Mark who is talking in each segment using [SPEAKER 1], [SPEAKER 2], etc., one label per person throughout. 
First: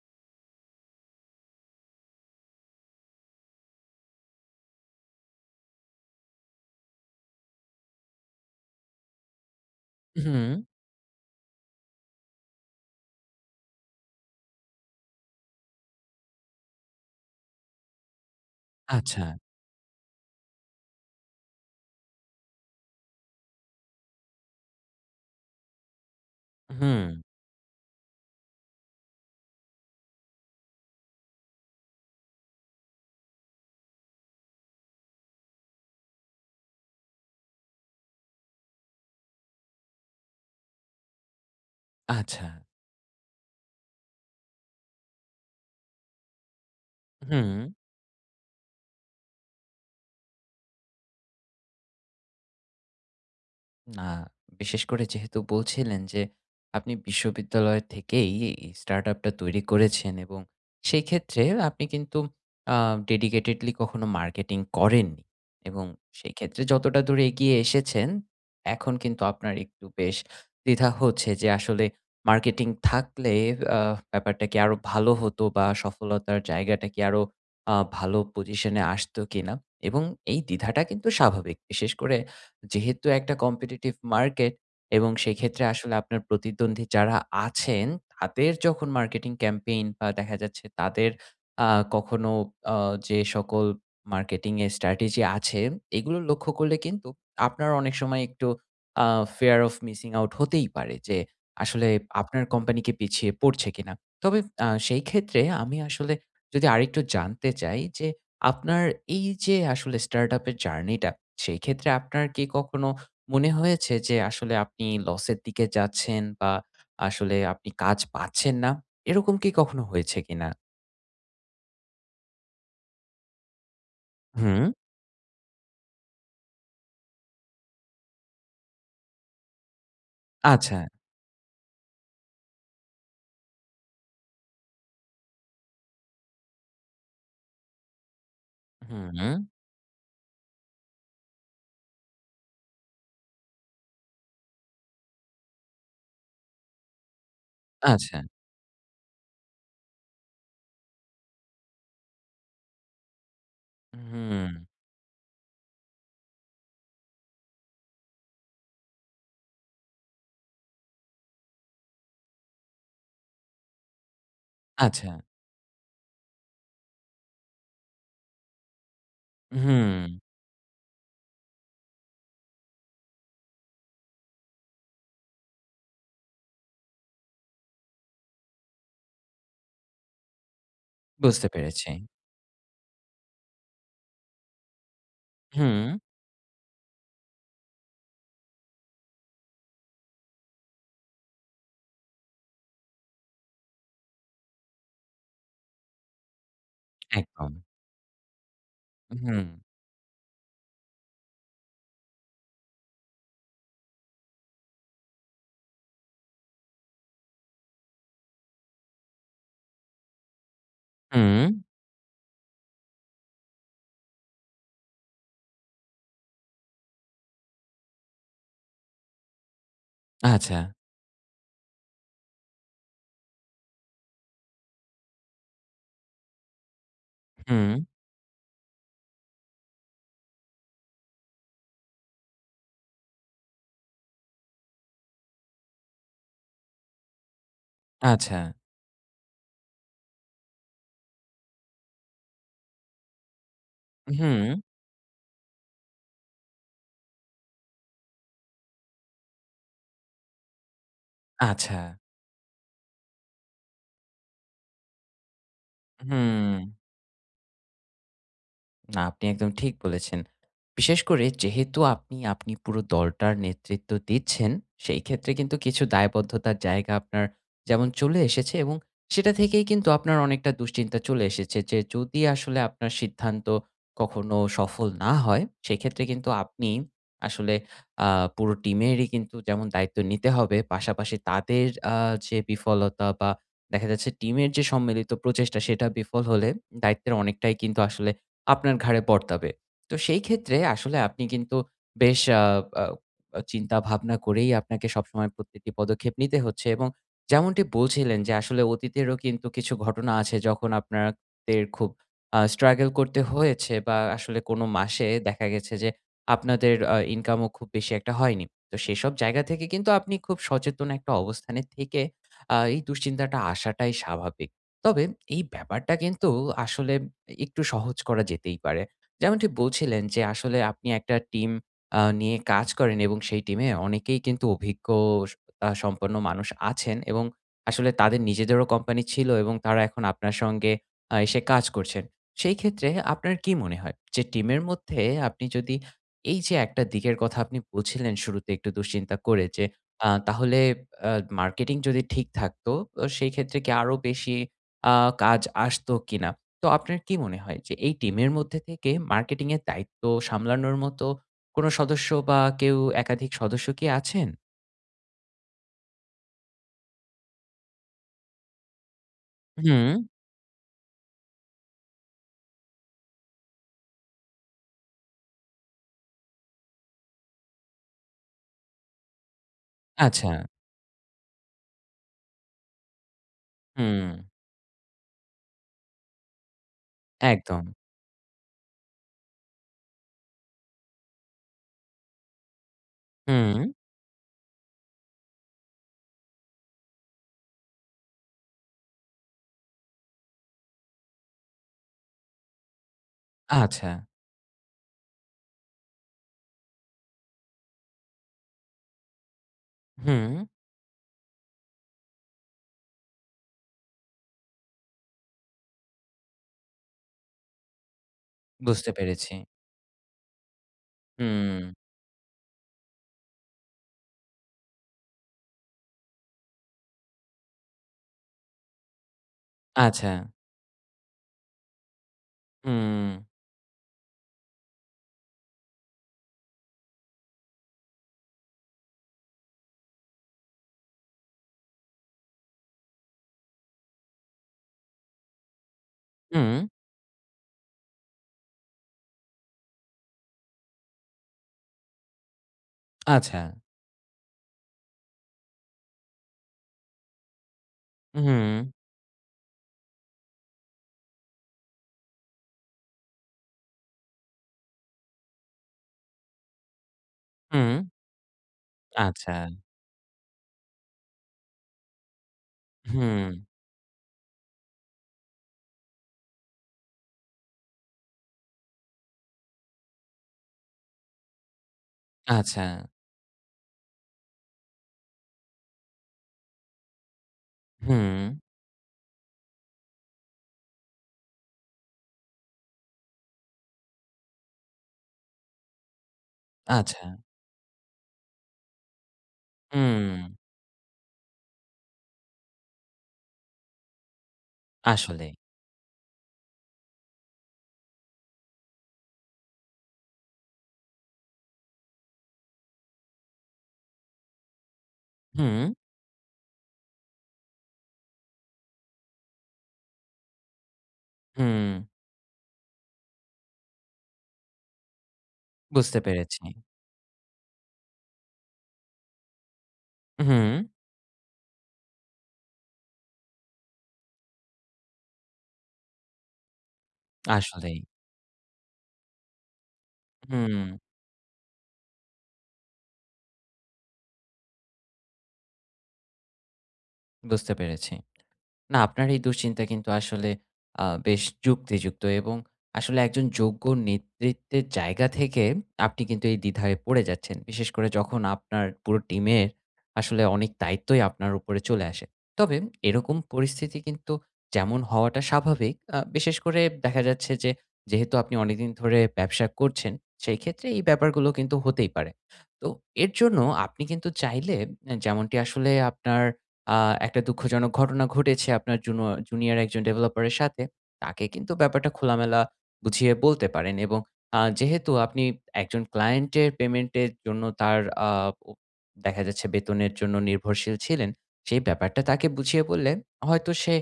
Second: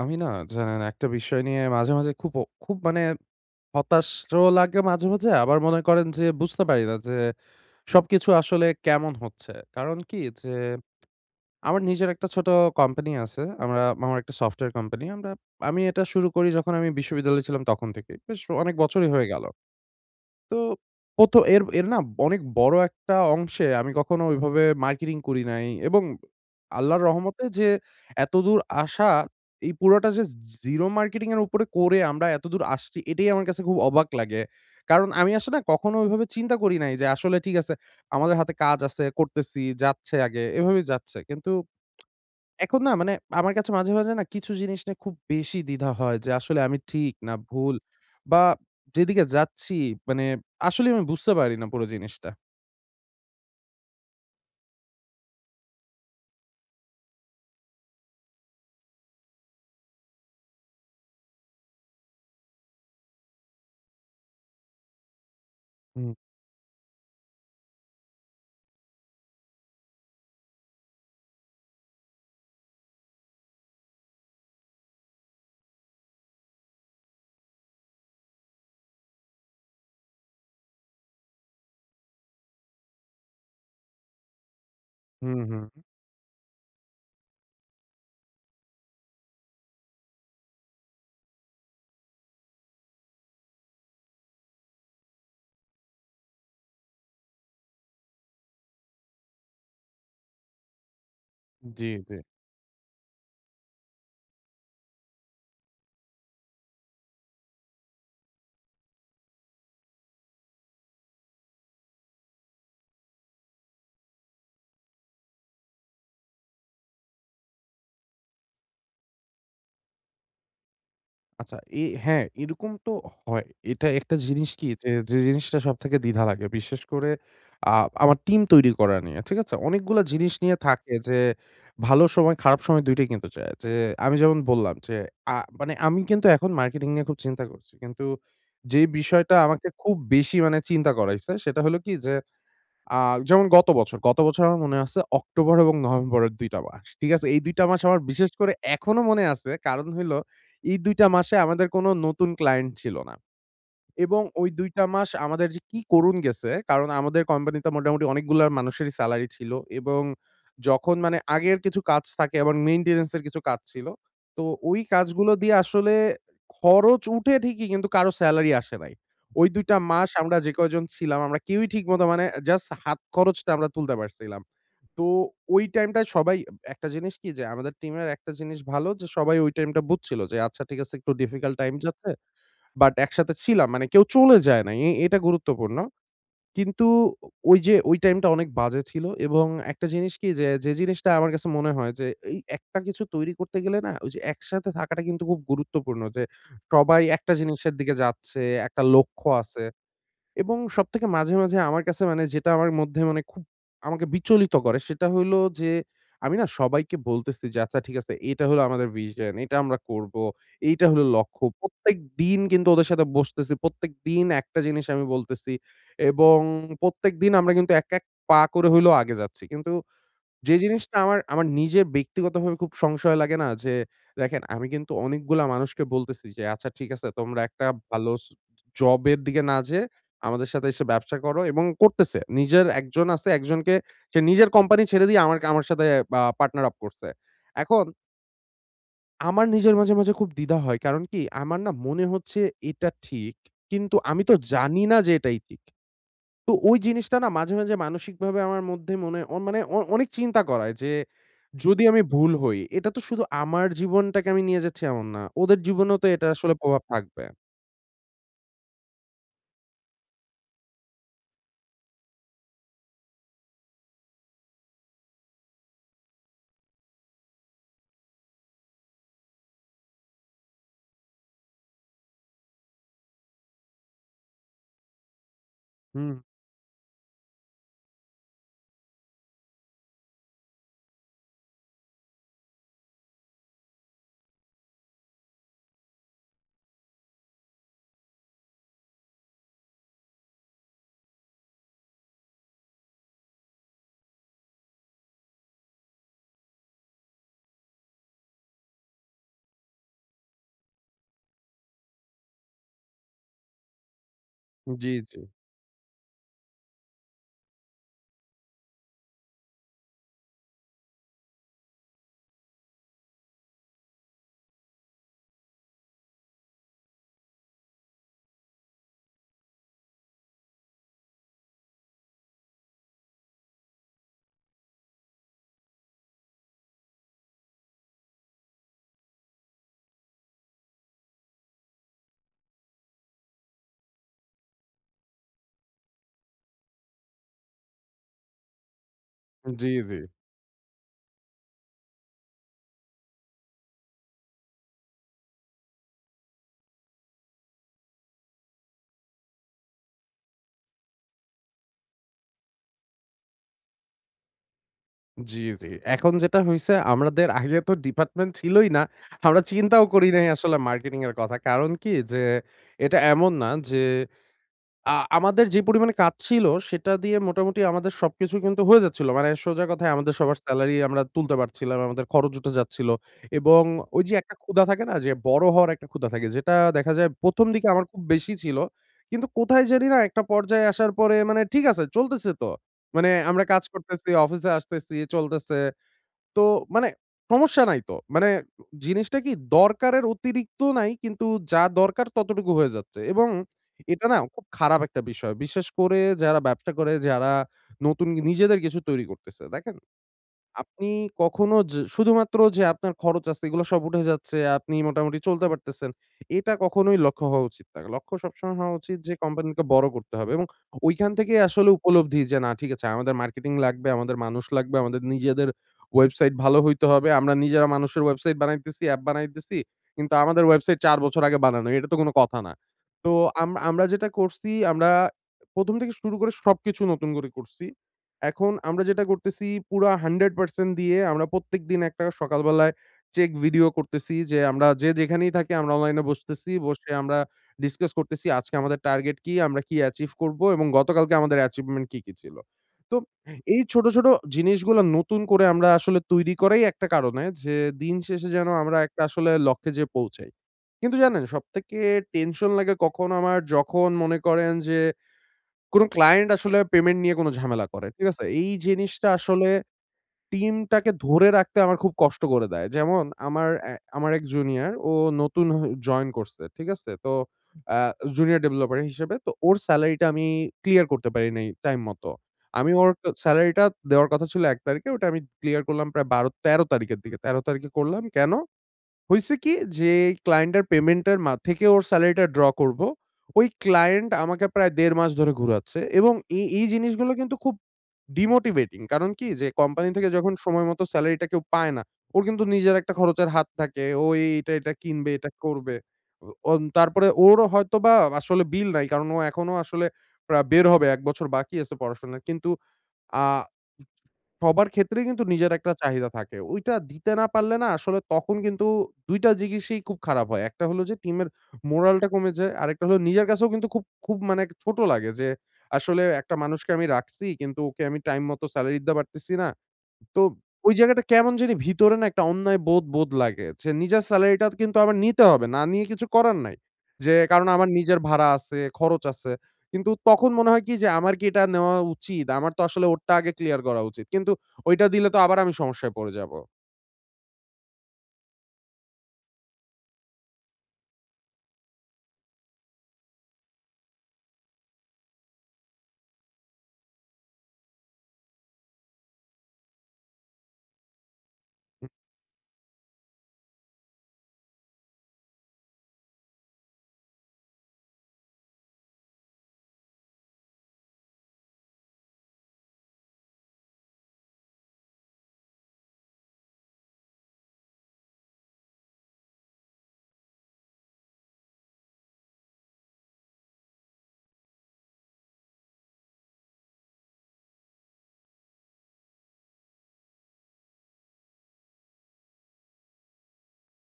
[SPEAKER 1] আমি না জানেন একটা বিষয় নিয়ে মাঝে, মাঝে খুব মানে হতাশও লাগে মাঝে, মাঝে আবার মনে করেন যে বুঝতে পারি না যে সবকিছু আসলে কেমন হচ্ছে। কারণ কি
[SPEAKER 2] হুম,
[SPEAKER 1] যে আমার নিজের একটা ছোট কোম্পানি আছে। আমার একটা সফটওয়্যার কোম্পানি। আমি এটা শুরু করি যখন আমি বিশ্ববিদ্যালয়ে ছিলাম তখন থেকে। বেশ অনেক বছরই
[SPEAKER 2] আচ্ছা।
[SPEAKER 1] হয়ে গেল। তো প্রথম এর এর না অনেক বড় একটা অংশে আমি কখনো ওইভাবে মার্কেটিং করি নাই এবং আল্লাহর
[SPEAKER 2] হুম,
[SPEAKER 1] রহমতে যে এতদূর আসা এই পুরোটা যে জিরো মার্কেটিং এর উপরে করে আমরা এতদূর আসছি এটাই আমার কাছে খুব অবাক লাগে। কারণ আমি আসলে না কখনো ওইভাবে চিন্তা করি নাই যে আসলে ঠিক আছে আমাদের হাতে কাজ আছে, করতেছি, যাচ্ছে আগে এভাবেই যাচ্ছে। কিন্তু
[SPEAKER 2] আচ্ছা।
[SPEAKER 1] এখন না মানে আমার কাছে মাঝে, মাঝে না কিছু জিনিস নিয়ে খুব বেশি দ্বিধা হয় যে আসলে আমি ঠিক না
[SPEAKER 2] হুম।
[SPEAKER 1] ভুল বা যেদিকে যাচ্ছি মানে আসলেই আমি বুঝতে পারি না পুরো জিনিসটা।
[SPEAKER 2] না, বিশেষ করে যেহেতু বলছিলেন যে আপনি বিশ্ববিদ্যালয় থেকেই এই স্টার্টআপটা তৈরি করেছেন এবং সেই ক্ষেত্রে আপনি কিন্তু ডেডিকেটেডলি কখনো মার্কেটিং করেননি এবং
[SPEAKER 1] হুম,
[SPEAKER 2] সেই ক্ষেত্রে যতটা দূর এগিয়ে এসেছেন এখন কিন্তু আপনার একটু বেশ দ্বিধা হচ্ছে যে আসলে মার্কেটিং থাকলে ব্যাপারটা কি আরো ভালো হতো বা সফলতার জায়গাটা কি আরো ভালো পজিশনে আসতো কিনা এবং এই দ্বিধাটা কিন্তু স্বাভাবিক, বিশেষ করে যেহেতু একটা কম্পিটিটিভ মার্কেট এবং
[SPEAKER 1] হুম, হুম।
[SPEAKER 2] সেক্ষেত্রে আসলে আপনার প্রতিদ্বন্দ্বী যারা আছেন, তাদের যখন মার্কেটিং ক্যাম্পেইন বা দেখা যাচ্ছে তাদের আ কখনো আ যে সকল মার্কেটিং এর স্ট্র্যাটেজি আছে, এগুলো লক্ষ্য করলে কিন্তু আপনার অনেক সময় একটু আ ফিয়ার অফ মিসিং আউট হতেই পারে যে,
[SPEAKER 1] জি,
[SPEAKER 2] আসলে
[SPEAKER 1] জি।
[SPEAKER 2] আপনার কোম্পানি কি পিছিয়ে পড়ছে কিনা? তবে সেই ক্ষেত্রে আমি আসলে যদি আরেকটু জানতে চাই যে আপনার এই যে আসলে স্টার্টআপ এর জার্নিটা, সেই ক্ষেত্রে আপনার কি কখনো মনে হয়েছে যে আসলে আপনি লসের দিকে যাচ্ছেন বা আসলে আপনি কাজ পাচ্ছেন না? এরকম কি কখনো হয়েছে কিনা?
[SPEAKER 1] আচ্ছা, এ হ্যাঁ, এরকম তো হয়। এটা একটা জিনিস কি
[SPEAKER 2] হুম,
[SPEAKER 1] যে, যে জিনিসটা সবথেকে দ্বিধা লাগে। বিশেষ করে আ আমার টিম তৈরি করা নিয়ে। ঠিক আছে? অনেকগুলা জিনিস নিয়ে
[SPEAKER 2] আচ্ছা।
[SPEAKER 1] থাকে যে, ভালো সময়, খারাপ সময় ২ টাই কিন্তু যায়। যে আমি যেমন বললাম যে, মানে আমি কিন্তু এখন মার্কেটিং নিয়ে খুব চিন্তা করছি। কিন্তু যে
[SPEAKER 2] হুম,
[SPEAKER 1] বিষয়টা আমাকে খুব বেশি মানে চিন্তা করাইছে, সেটা হলো কি যে আ যেমন গত বছর। গত বছর আমার মনে আছে অক্টোবর এবং নভেম্বরের ২ টা মাস। ঠিক আছে? এই ২ টা মাস আমার
[SPEAKER 2] আচ্ছা।
[SPEAKER 1] বিশেষ করে এখনো মনে আছে। কারণ হইলো এই ২ টা মাসে আমাদের কোনো নতুন ক্লায়েন্ট ছিল না। এবং ওই
[SPEAKER 2] হুম,
[SPEAKER 1] ২ টা মাস আমাদের যে কি করুণ গেছে, কারণ আমাদের কোম্পানিতে মোটামুটি অনেকগুলা মানুষেরই সেলারি ছিল এবং যখন মানে আগের কিছু কাজ থাকে আবার মেইনটেন্যান্স এর কিছু কাজ ছিল। তো ওই
[SPEAKER 2] আচ্ছা।
[SPEAKER 1] কাজগুলো দিয়ে আসলে খরচ উঠে ঠিকই কিন্তু কারো সেলারি আসে নাই। ওই ২ টা মাস
[SPEAKER 2] হুম,
[SPEAKER 1] আমরা যে কয়জন ছিলাম আমরা কেউই ঠিকমতো মানে জাস্ট হাত খরচটা আমরা তুলতে পারছিলাম। তো ওই টাইমটায় সবাই একটা জিনিস কি যে আমাদের টিমের একটা জিনিস ভালো যে সবাই ওই টাইমটা বুঝছিল যে আচ্ছা ঠিক আছে একটু
[SPEAKER 2] বুঝতে
[SPEAKER 1] ডিফিকাল্ট টাইম
[SPEAKER 2] পেরেছি।
[SPEAKER 1] যাচ্ছে। বাট একসাথে ছিলাম। মানে কেউ চলে যায় নাই। এটা গুরুত্বপূর্ণ।
[SPEAKER 2] হুম,
[SPEAKER 1] কিন্তু ওই যে ওই টাইমটা অনেক বাজে ছিল এবং একটা জিনিস কি যে, যে জিনিসটা আমার কাছে মনে হয় যে এই একটা কিছু তৈরি করতে গেলে না ওই যে একসাথে থাকাটা কিন্তু খুব গুরুত্বপূর্ণ যে সবাই একটা
[SPEAKER 2] একদম।
[SPEAKER 1] জিনিসের দিকে যাচ্ছে, একটা লক্ষ্য
[SPEAKER 2] হুম,
[SPEAKER 1] আছে। এবং সবথেকে মাঝে, মাঝে আমার কাছে মানে যেটা আমার মধ্যে মানে খুব আমাকে বিচলিত করে সেটা হইলো যে, আমি না সবাইকে বলতেছি যে, "আচ্ছা ঠিক আছে এটা হলো আমাদের ভিশন, এটা আমরা করব। এইটা হলো লক্ষ্য।"
[SPEAKER 2] হুম,
[SPEAKER 1] প্রত্যেকদিন কিন্তু ওদের সাথে বসতেছি। প্রত্যেকদিন একটা জিনিস আমি বলতেছি এবং প্রত্যেকদিন আমরা কিন্তু এক, এক পা করে হইলেও আগে যাচ্ছি। কিন্তু যে
[SPEAKER 2] আচ্ছা।
[SPEAKER 1] জিনিসটা আমার, আমার নিজের ব্যক্তিগতভাবে খুব সংশয় লাগে না? যে দেখেন আমি কিন্তু অনেকগুলা মানুষকে বলতেছি যে, "আচ্ছা ঠিক আছে তোমরা একটা
[SPEAKER 2] হুম,
[SPEAKER 1] ভালো জবের দিকে না যেয়ে আমাদের সাথে এসে ব্যবসা করো" এবং করতেছে। নিজের একজন আছে, একজনকে সে নিজের কোম্পানি ছেড়ে দিয়ে আমার আমার সাথে পার্টনার আপ করছে। এখন
[SPEAKER 2] আচ্ছা।
[SPEAKER 1] আমার নিজের মাঝে, মাঝে খুব দ্বিধা হয়। কারণ কি? আমার না মনে হচ্ছে এটা ঠিক। কিন্তু আমি তো
[SPEAKER 2] হুম,
[SPEAKER 1] জানি না যে এটাই ঠিক। তো ওই জিনিসটা না মাঝে, মাঝে মানসিকভাবে আমার মধ্যে মনে মানে অনেক চিন্তা করায় যে,
[SPEAKER 2] আচ্ছা।
[SPEAKER 1] যদি আমি ভুল হই, এটা তো শুধু আমার জীবনটাকে আমি নিয়ে যাচ্ছি এমন না। ওদের জীবনেও তো এটা আসলে
[SPEAKER 2] হুম।
[SPEAKER 1] প্রভাব থাকবে।
[SPEAKER 2] না, আপনি একদম ঠিক বলেছেন। বিশেষ করে যেহেতু আপনি পুরো দলটার নেতৃত্ব দিচ্ছেন, সেই ক্ষেত্রে কিন্তু কিছু দায়বদ্ধতার জায়গা আপনার যেমন চলে এসেছে এবং সেটা থেকেই কিন্তু আপনার অনেকটা দুশ্চিন্তা চলে এসেছে যে, যদি আসলে আপনার সিদ্ধান্ত কখনো সফল না হয়, সেক্ষেত্রে
[SPEAKER 1] হুম,
[SPEAKER 2] কিন্তু আপনি আসলে আ পুরো টিমেরই কিন্তু যেমন দায়িত্ব নিতে হবে, পাশাপাশি তাদের আ যে বিফলতা বা দেখা যাচ্ছে টিমের যে সম্মিলিত প্রচেষ্টা, সেটা বিফল হলে দায়িত্বের অনেকটাই কিন্তু আসলে আপনার ঘাড়ে বর্তাবে। তো সেই ক্ষেত্রে আসলে আপনি কিন্তু বেশ আ আ চিন্তা ভাবনা করেই আপনাকে সবসময় প্রত্যেকটি পদক্ষেপ নিতে হচ্ছে এবং যেমনটি বলছিলেন যে আসলে অতীতেরও কিন্তু কিছু ঘটনা আছে যখন আপনাদের খুব struggle করতে হয়েছে বা আসলে কোনো
[SPEAKER 1] জি,
[SPEAKER 2] মাসে
[SPEAKER 1] জি,
[SPEAKER 2] দেখা গেছে যে আপনাদের ইনকামও খুব বেশি একটা হয়নি। তো সেসব জায়গা থেকে কিন্তু আপনি খুব সচেতন একটা অবস্থানে থেকে এই দুশ্চিন্তাটা আসাটাই স্বাভাবিক। তবে এই ব্যাপারটা কিন্তু আসলে একটু সহজ করা যেতেই পারে। যেমনটি বলছিলেন যে আসলে আপনি একটা টিম নিয়ে কাজ করেন এবং সেই টিমে অনেকেই কিন্তু অভিজ্ঞ স আ সম্পন্ন মানুষ আছেন এবং আসলে তাদের নিজেদেরও কোম্পানি ছিল এবং তারা এখন আপনার সঙ্গে এসে কাজ করছেন। সেই ক্ষেত্রে আপনার কি মনে হয় যে টিমের মধ্যে আপনি যদি এই যে একটা দিকের কথা আপনি বলছিলেন শুরুতে একটু দুশ্চিন্তা করে যে
[SPEAKER 1] জি, জি,
[SPEAKER 2] তাহলে আ মার্কেটিং যদি ঠিক থাকতো, তো সেই ক্ষেত্রে কি আরো বেশি আ কাজ আসতো কিনা? তো আপনার কি মনে হয় যে এই টিমের মধ্যে থেকে মার্কেটিং এর দায়িত্ব সামলানোর মতো কোনো সদস্য বা কেউ একাধিক সদস্য কি আছেন?
[SPEAKER 1] জি, জি। এখন যেটা হইছে আমাদের আগে তো ডিপার্টমেন্ট ছিলই না। আমরা চিন্তাও
[SPEAKER 2] হুম,
[SPEAKER 1] করি নাই আসলে মার্কেটিং এর কথা। কারণ কি? যে, এটা এমন না যে আ আমাদের যে পরিমাণে কাজ ছিল সেটা দিয়ে মোটামুটি আমাদের সবকিছু কিন্তু হয়ে যাচ্ছিল। মানে সোজা কথায় আমাদের
[SPEAKER 2] আচ্ছা।
[SPEAKER 1] সবার সেলারি আমরা তুলতে পারছিলাম। আমাদের খরচ উঠে যাচ্ছিল এবং ওই
[SPEAKER 2] হুম,
[SPEAKER 1] যে একটা ক্ষুধা থাকে না যে বড় হওয়ার একটা ক্ষুধা থাকে যেটা দেখা যায় ১ম
[SPEAKER 2] একদম।
[SPEAKER 1] দিকে আমার খুব বেশি ছিল। কিন্তু কোথায় জানি না একটা পর্যায়ে আসার পরে মানে ঠিক আছে চলতেছে তো। মানে আমরা কাজ
[SPEAKER 2] হুম,
[SPEAKER 1] করতেছি, অফিসে আসতেছি, চলতেছে। তো মানে সমস্যা নাই তো। মানে জিনিসটা কি দরকারের অতিরিক্ত নাই কিন্তু যা দরকার ততটুকু হয়ে যাচ্ছে এবং
[SPEAKER 2] আচ্ছা।
[SPEAKER 1] এটা না খুব খারাপ একটা বিষয়। বিশেষ করে যারা ব্যবসা করে, যারা নতুন নিজেদের কিছু তৈরি করতেছে। দেখেন
[SPEAKER 2] হুম,
[SPEAKER 1] আপনি কখনো যে শুধুমাত্র যে আপনার খরচ আছে এগুলো সব উঠে যাচ্ছে, আপনি মোটামুটি চলতে পারতেছেন। এটা কখনোই লক্ষ্য হওয়া উচিত না। লক্ষ্য সবসময় হওয়া
[SPEAKER 2] বুঝতে
[SPEAKER 1] উচিত যে
[SPEAKER 2] পেরেছি।
[SPEAKER 1] কোম্পানিকে বড় করতে হবে এবং ওইখান থেকেই
[SPEAKER 2] হুম,
[SPEAKER 1] আসলে উপলব্ধি যে না ঠিক আছে আমাদের মার্কেটিং লাগবে, আমাদের মানুষ লাগবে, আমাদের নিজেদের ওয়েবসাইট ভালো হইতে হবে। আমরা নিজেরা মানুষের ওয়েবসাইট বানাইতেছি, অ্যাপ বানাইতেছি।
[SPEAKER 2] আচ্ছা।
[SPEAKER 1] কিন্তু আমাদের ওয়েবসাইট ৪ বছর আগে বানানো। এটা তো কোনো কথা না।
[SPEAKER 2] হুম,
[SPEAKER 1] তো আমরা যেটা করছি আমরা ১ম থেকে শুরু করে সবকিছু নতুন করে করছি। এখন আমরা যেটা করতেছি পুরা 100% দিয়ে আমরা প্রত্যেকদিন একটা সকালবেলায় চেক ভিডিও করতেছি যে আমরা যে যেখানেই থাকি আমরা অনলাইনে বসতেছি।
[SPEAKER 2] হুম,
[SPEAKER 1] বসে আমরা ডিসকাস করতেছি আজকে আমাদের টার্গেট কি? আমরা কি অ্যাচিভ করব? এবং গতকালকে আমাদের অ্যাচিভমেন্ট কি, কি ছিল? তো
[SPEAKER 2] আচ্ছা।
[SPEAKER 1] এই ছোট, ছোট জিনিসগুলা নতুন করে আমরা আসলে তৈরি করাই একটা কারণে যে দিন শেষে যেন
[SPEAKER 2] হুম,
[SPEAKER 1] আমরা একটা আসলে লক্ষ্যে যেয়ে পৌঁছাই। কিন্তু জানেন সবথেকে টেনশন লাগে কখন আমার যখন মনে করেন যে কোনো ক্লায়েন্ট আসলে পেমেন্ট নিয়ে কোনো ঝামেলা
[SPEAKER 2] হুম,
[SPEAKER 1] করে। ঠিক আছে? এই জিনিসটা
[SPEAKER 2] আচ্ছা।
[SPEAKER 1] আসলে টিমটাকে ধরে রাখতে আমার খুব কষ্ট করে দেয়। যেমন
[SPEAKER 2] হুম,
[SPEAKER 1] আমার এক জুনিয়র নতুন জয়েন করছে। ঠিক আছে? তো আ জুনিয়র ডেভেলপার হিসেবে তো ওর সেলারিটা আমি ক্লিয়ার করতে পারি নাই টাইম মতো।
[SPEAKER 2] আচ্ছা।
[SPEAKER 1] আমি ওর সেলারিটা দেওয়ার কথা ছিল ১ তারিখে ওটা আমি ক্লিয়ার করলাম প্রায় ১২ ১৩ তারিখের দিকে। ১৩ তারিখে করলাম।
[SPEAKER 2] হুম,
[SPEAKER 1] কেন? হইছে কি যে ক্লায়েন্টের পেমেন্টের থেকে ওর সেলারিটা ড্র করব। ওই ক্লায়েন্ট আমাকে প্রায় ১.৫ মাস ধরে ঘুরাচ্ছে এবং এই
[SPEAKER 2] আচ্ছা।
[SPEAKER 1] জিনিসগুলো কিন্তু খুব ডিমোটিভেটিং। কারণ কি যে কোম্পানি থেকে
[SPEAKER 2] হুম,
[SPEAKER 1] যখন সময় মতো সেলারিটা কেউ পায় না, ওর কিন্তু নিজের একটা খরচের হাত থাকে। ও এইটা, এটা এটা কিনবে, এটা
[SPEAKER 2] আসলেই।
[SPEAKER 1] করবে। ও তারপরে ওরও হয়তোবা আসলে বিল নাই। কারণ ও এখনো আসলে বের হবে ১ বছর বাকি আছে পড়াশোনার। কিন্তু আ সবার ক্ষেত্রেই কিন্তু নিজের
[SPEAKER 2] হুম,
[SPEAKER 1] একটা চাহিদা থাকে। ওইটা দিতে না পারলে না আসলে তখন কিন্তু ২ টা জিনিসই খুব খারাপ হয়। একটা হলো যে টিমের
[SPEAKER 2] হুম,
[SPEAKER 1] মোরালটা কমে যায়। আরেকটা হলো নিজের কাছেও কিন্তু খুব মানে ছোট লাগে যে
[SPEAKER 2] বুঝতে
[SPEAKER 1] আসলে একটা
[SPEAKER 2] পেরেছি।
[SPEAKER 1] মানুষকে আমি রাখছি কিন্তু ওকে আমি টাইম মতো সেলারি দিতে পারতেছি না। তো
[SPEAKER 2] হুম,
[SPEAKER 1] ওই জায়গাটা কেমন জানি ভিতরে না একটা অন্যায় বোধ লাগে। যে নিজের সেলারিটা কিন্তু আমার নিতে হবে। না নিয়ে কিছু করার নাই। যে কারণ আমার
[SPEAKER 2] আসলেই।
[SPEAKER 1] নিজের ভাড়া আছে, খরচ আছে। কিন্তু তখন মনে হয়
[SPEAKER 2] হুম।
[SPEAKER 1] কি যে আমার কি এটা নেওয়া উচিত? আমার তো আসলে ওরটা আগে ক্লিয়ার করা উচিত। কিন্তু ওইটা দিলে তো আবার আমি সমস্যায় পড়ে যাবো।
[SPEAKER 2] বুঝতে পেরেছি। না, আপনার এই দুশ্চিন্তা কিন্তু আসলে বেশ যুক্তিযুক্ত এবং আসলে একজন যোগ্য নেতৃত্বের জায়গা থেকে আপনি কিন্তু এই দ্বিধায় পড়ে যাচ্ছেন। বিশেষ করে যখন আপনার পুরো টিমের আসলে অনেক দায়িত্বই আপনার উপরে চলে আসে। তবে এরকম পরিস্থিতি কিন্তু যেমন হওয়াটা স্বাভাবিক, বিশেষ করে দেখা যাচ্ছে যে যেহেতু আপনি অনেকদিন ধরে ব্যবসা করছেন, সেই ক্ষেত্রে এই ব্যাপারগুলো কিন্তু হতেই পারে। তো এর জন্য আপনি কিন্তু চাইলে এ যেমনটি আসলে আপনার আ একটা দুঃখজনক ঘটনা ঘটেছে আপনার জুনিয়র একজন ডেভেলপারের সাথে। তাকে কিন্তু ব্যাপারটা খোলামেলা বুঝিয়ে বলতে পারেন এবং যেহেতু আপনি একজন ক্লায়েন্টের পেমেন্টের জন্য তার আ ও দেখা যাচ্ছে বেতনের জন্য নির্ভরশীল ছিলেন, সেই ব্যাপারটা তাকে বুঝিয়ে বললে হয়তো সে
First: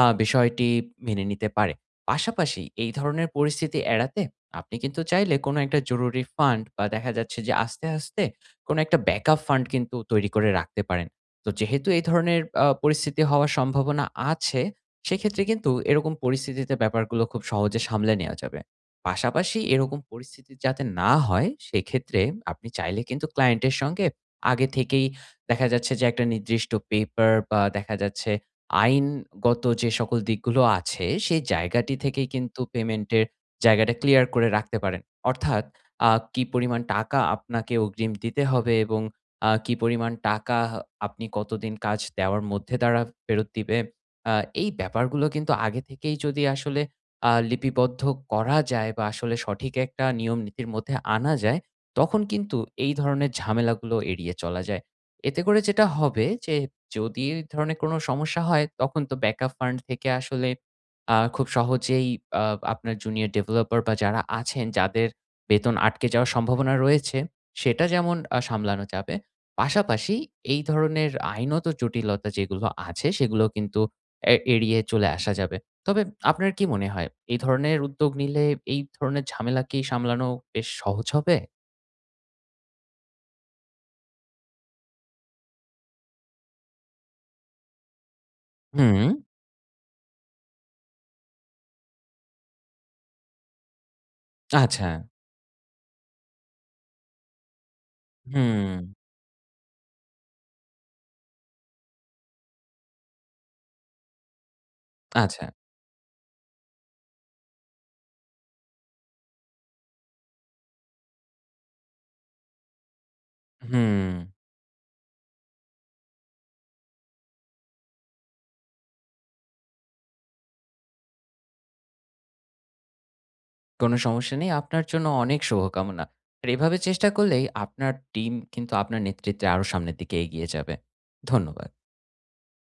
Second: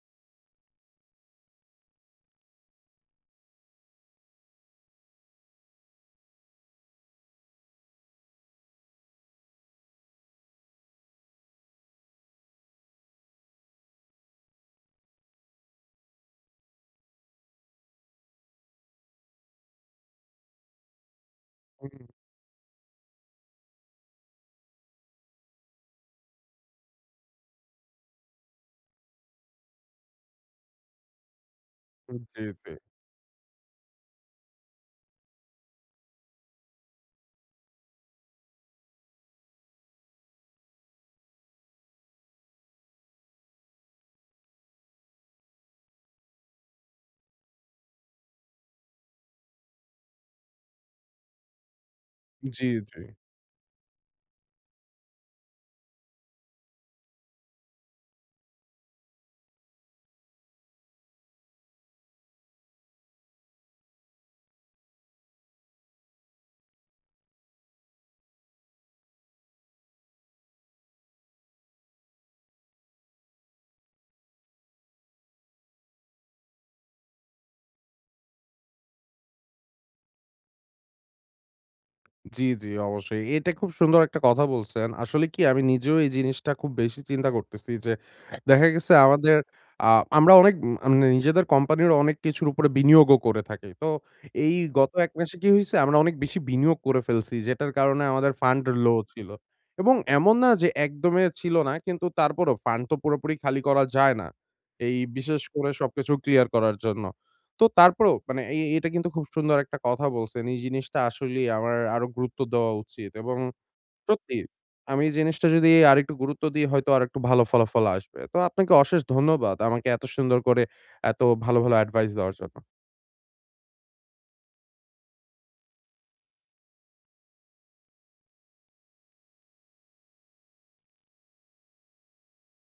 [SPEAKER 2] বিষয়টি মেনে নিতে পারে। পাশাপাশি এই ধরনের পরিস্থিতি এড়াতে আপনি কিন্তু চাইলে কোনো একটা জরুরি ফান্ড বা দেখা যাচ্ছে যে আস্তে, আস্তে কোনো একটা ব্যাকআপ ফান্ড কিন্তু তৈরি করে রাখতে পারেন। তো যেহেতু এই ধরনের পরিস্থিতি হওয়ার সম্ভাবনা আছে, সেক্ষেত্রে কিন্তু এরকম পরিস্থিতিতে ব্যাপারগুলো খুব সহজে সামলে নেয়া যাবে। পাশাপাশি এরকম পরিস্থিতি যাতে না হয়,
[SPEAKER 1] হুম,
[SPEAKER 2] সেক্ষেত্রে আপনি চাইলে কিন্তু ক্লায়েন্টের সঙ্গে আগে থেকেই দেখা যাচ্ছে যে একটা নির্দিষ্ট পেপার বা দেখা যাচ্ছে আইনগত যে সকল দিকগুলো আছে, সেই জায়গাটি
[SPEAKER 1] হুম,
[SPEAKER 2] থেকেই
[SPEAKER 1] জি,
[SPEAKER 2] কিন্তু
[SPEAKER 1] জি।
[SPEAKER 2] পেমেন্টের জায়গাটা ক্লিয়ার করে রাখতে পারেন। অর্থাৎ কি পরিমাণ টাকা আপনাকে অগ্রিম দিতে হবে এবং কি পরিমাণ টাকা আপনি কতদিন কাজ দেওয়ার মধ্যে তারা ফেরত দিবে। আ এই ব্যাপারগুলো কিন্তু আগে থেকেই যদি আসলে লিপিবদ্ধ করা যায় বা আসলে সঠিক একটা নিয়ম নীতির মধ্যে আনা যায়, তখন কিন্তু
[SPEAKER 1] জি,
[SPEAKER 2] এই
[SPEAKER 1] জি।
[SPEAKER 2] ধরনের ঝামেলাগুলো এড়িয়ে চলা যায়। এতে করে যেটা হবে যে যদি এই ধরনের কোনো সমস্যা হয় তখন তো ব্যাকআপ ফান্ড থেকে আসলে খুব সহজেই আ আপনার জুনিয়র ডেভেলপার বা যারা আছেন যাদের বেতন আটকে যাওয়ার সম্ভাবনা রয়েছে, সেটা যেমন সামলানো যাবে। পাশাপাশি এই ধরনের আইনত জটিলতা যেগুলো আছে সেগুলো কিন্তু এড়িয়ে চলে আসা যাবে। তবে আপনার কি মনে হয় এই ধরনের উদ্যোগ নিলে এই ধরনের ঝামেলা কি সামলানো বেশ সহজ হবে?
[SPEAKER 1] জি, জি, অবশ্যই। এটা খুব সুন্দর একটা কথা বলছেন। আসলে কি আমি নিজেও এই জিনিসটা খুব বেশি চিন্তা করতেছি যে, দেখা গেছে
[SPEAKER 2] হুম,
[SPEAKER 1] আমাদের আ আমরা অনেক মানে নিজেদের কোম্পানির অনেক কিছুর উপরে বিনিয়োগও করে থাকি। তো এই
[SPEAKER 2] আচ্ছা।
[SPEAKER 1] গত ১ মাসে কি হইছে? আমরা অনেক বেশি বিনিয়োগ করে ফেলছি, যেটার কারণে আমাদের ফান্ড
[SPEAKER 2] হুম,
[SPEAKER 1] লো ছিল। এবং এমন না যে একদমই ছিল না, কিন্তু তারপরও ফান্ড তো পুরোপুরি খালি করা যায় না। এই বিশেষ
[SPEAKER 2] আচ্ছা।
[SPEAKER 1] করে সবকিছু ক্লিয়ার করার জন্য। তো তারপরেও মানে এটা কিন্তু খুব সুন্দর একটা কথা বলছেন। এই জিনিসটা আসলেই আমার আরো গুরুত্ব দেওয়া উচিত এবং
[SPEAKER 2] হুম।
[SPEAKER 1] সত্যি আমি এই জিনিসটা যদি আরেকটু গুরুত্ব দিই হয়তো আরেকটু ভালো ফলাফল আসবে। তো আপনাকে অশেষ ধন্যবাদ আমাকে এত সুন্দর করে এত ভালো, ভালো এডভাইস দেওয়ার জন্য।
[SPEAKER 2] কোনো সমস্যা নেই, আপনার জন্য অনেক শুভকামনা। আর এভাবে চেষ্টা করলেই আপনার টিম কিন্তু আপনার নেতৃত্বে আরো সামনের দিকে এগিয়ে যাবে। ধন্যবাদ।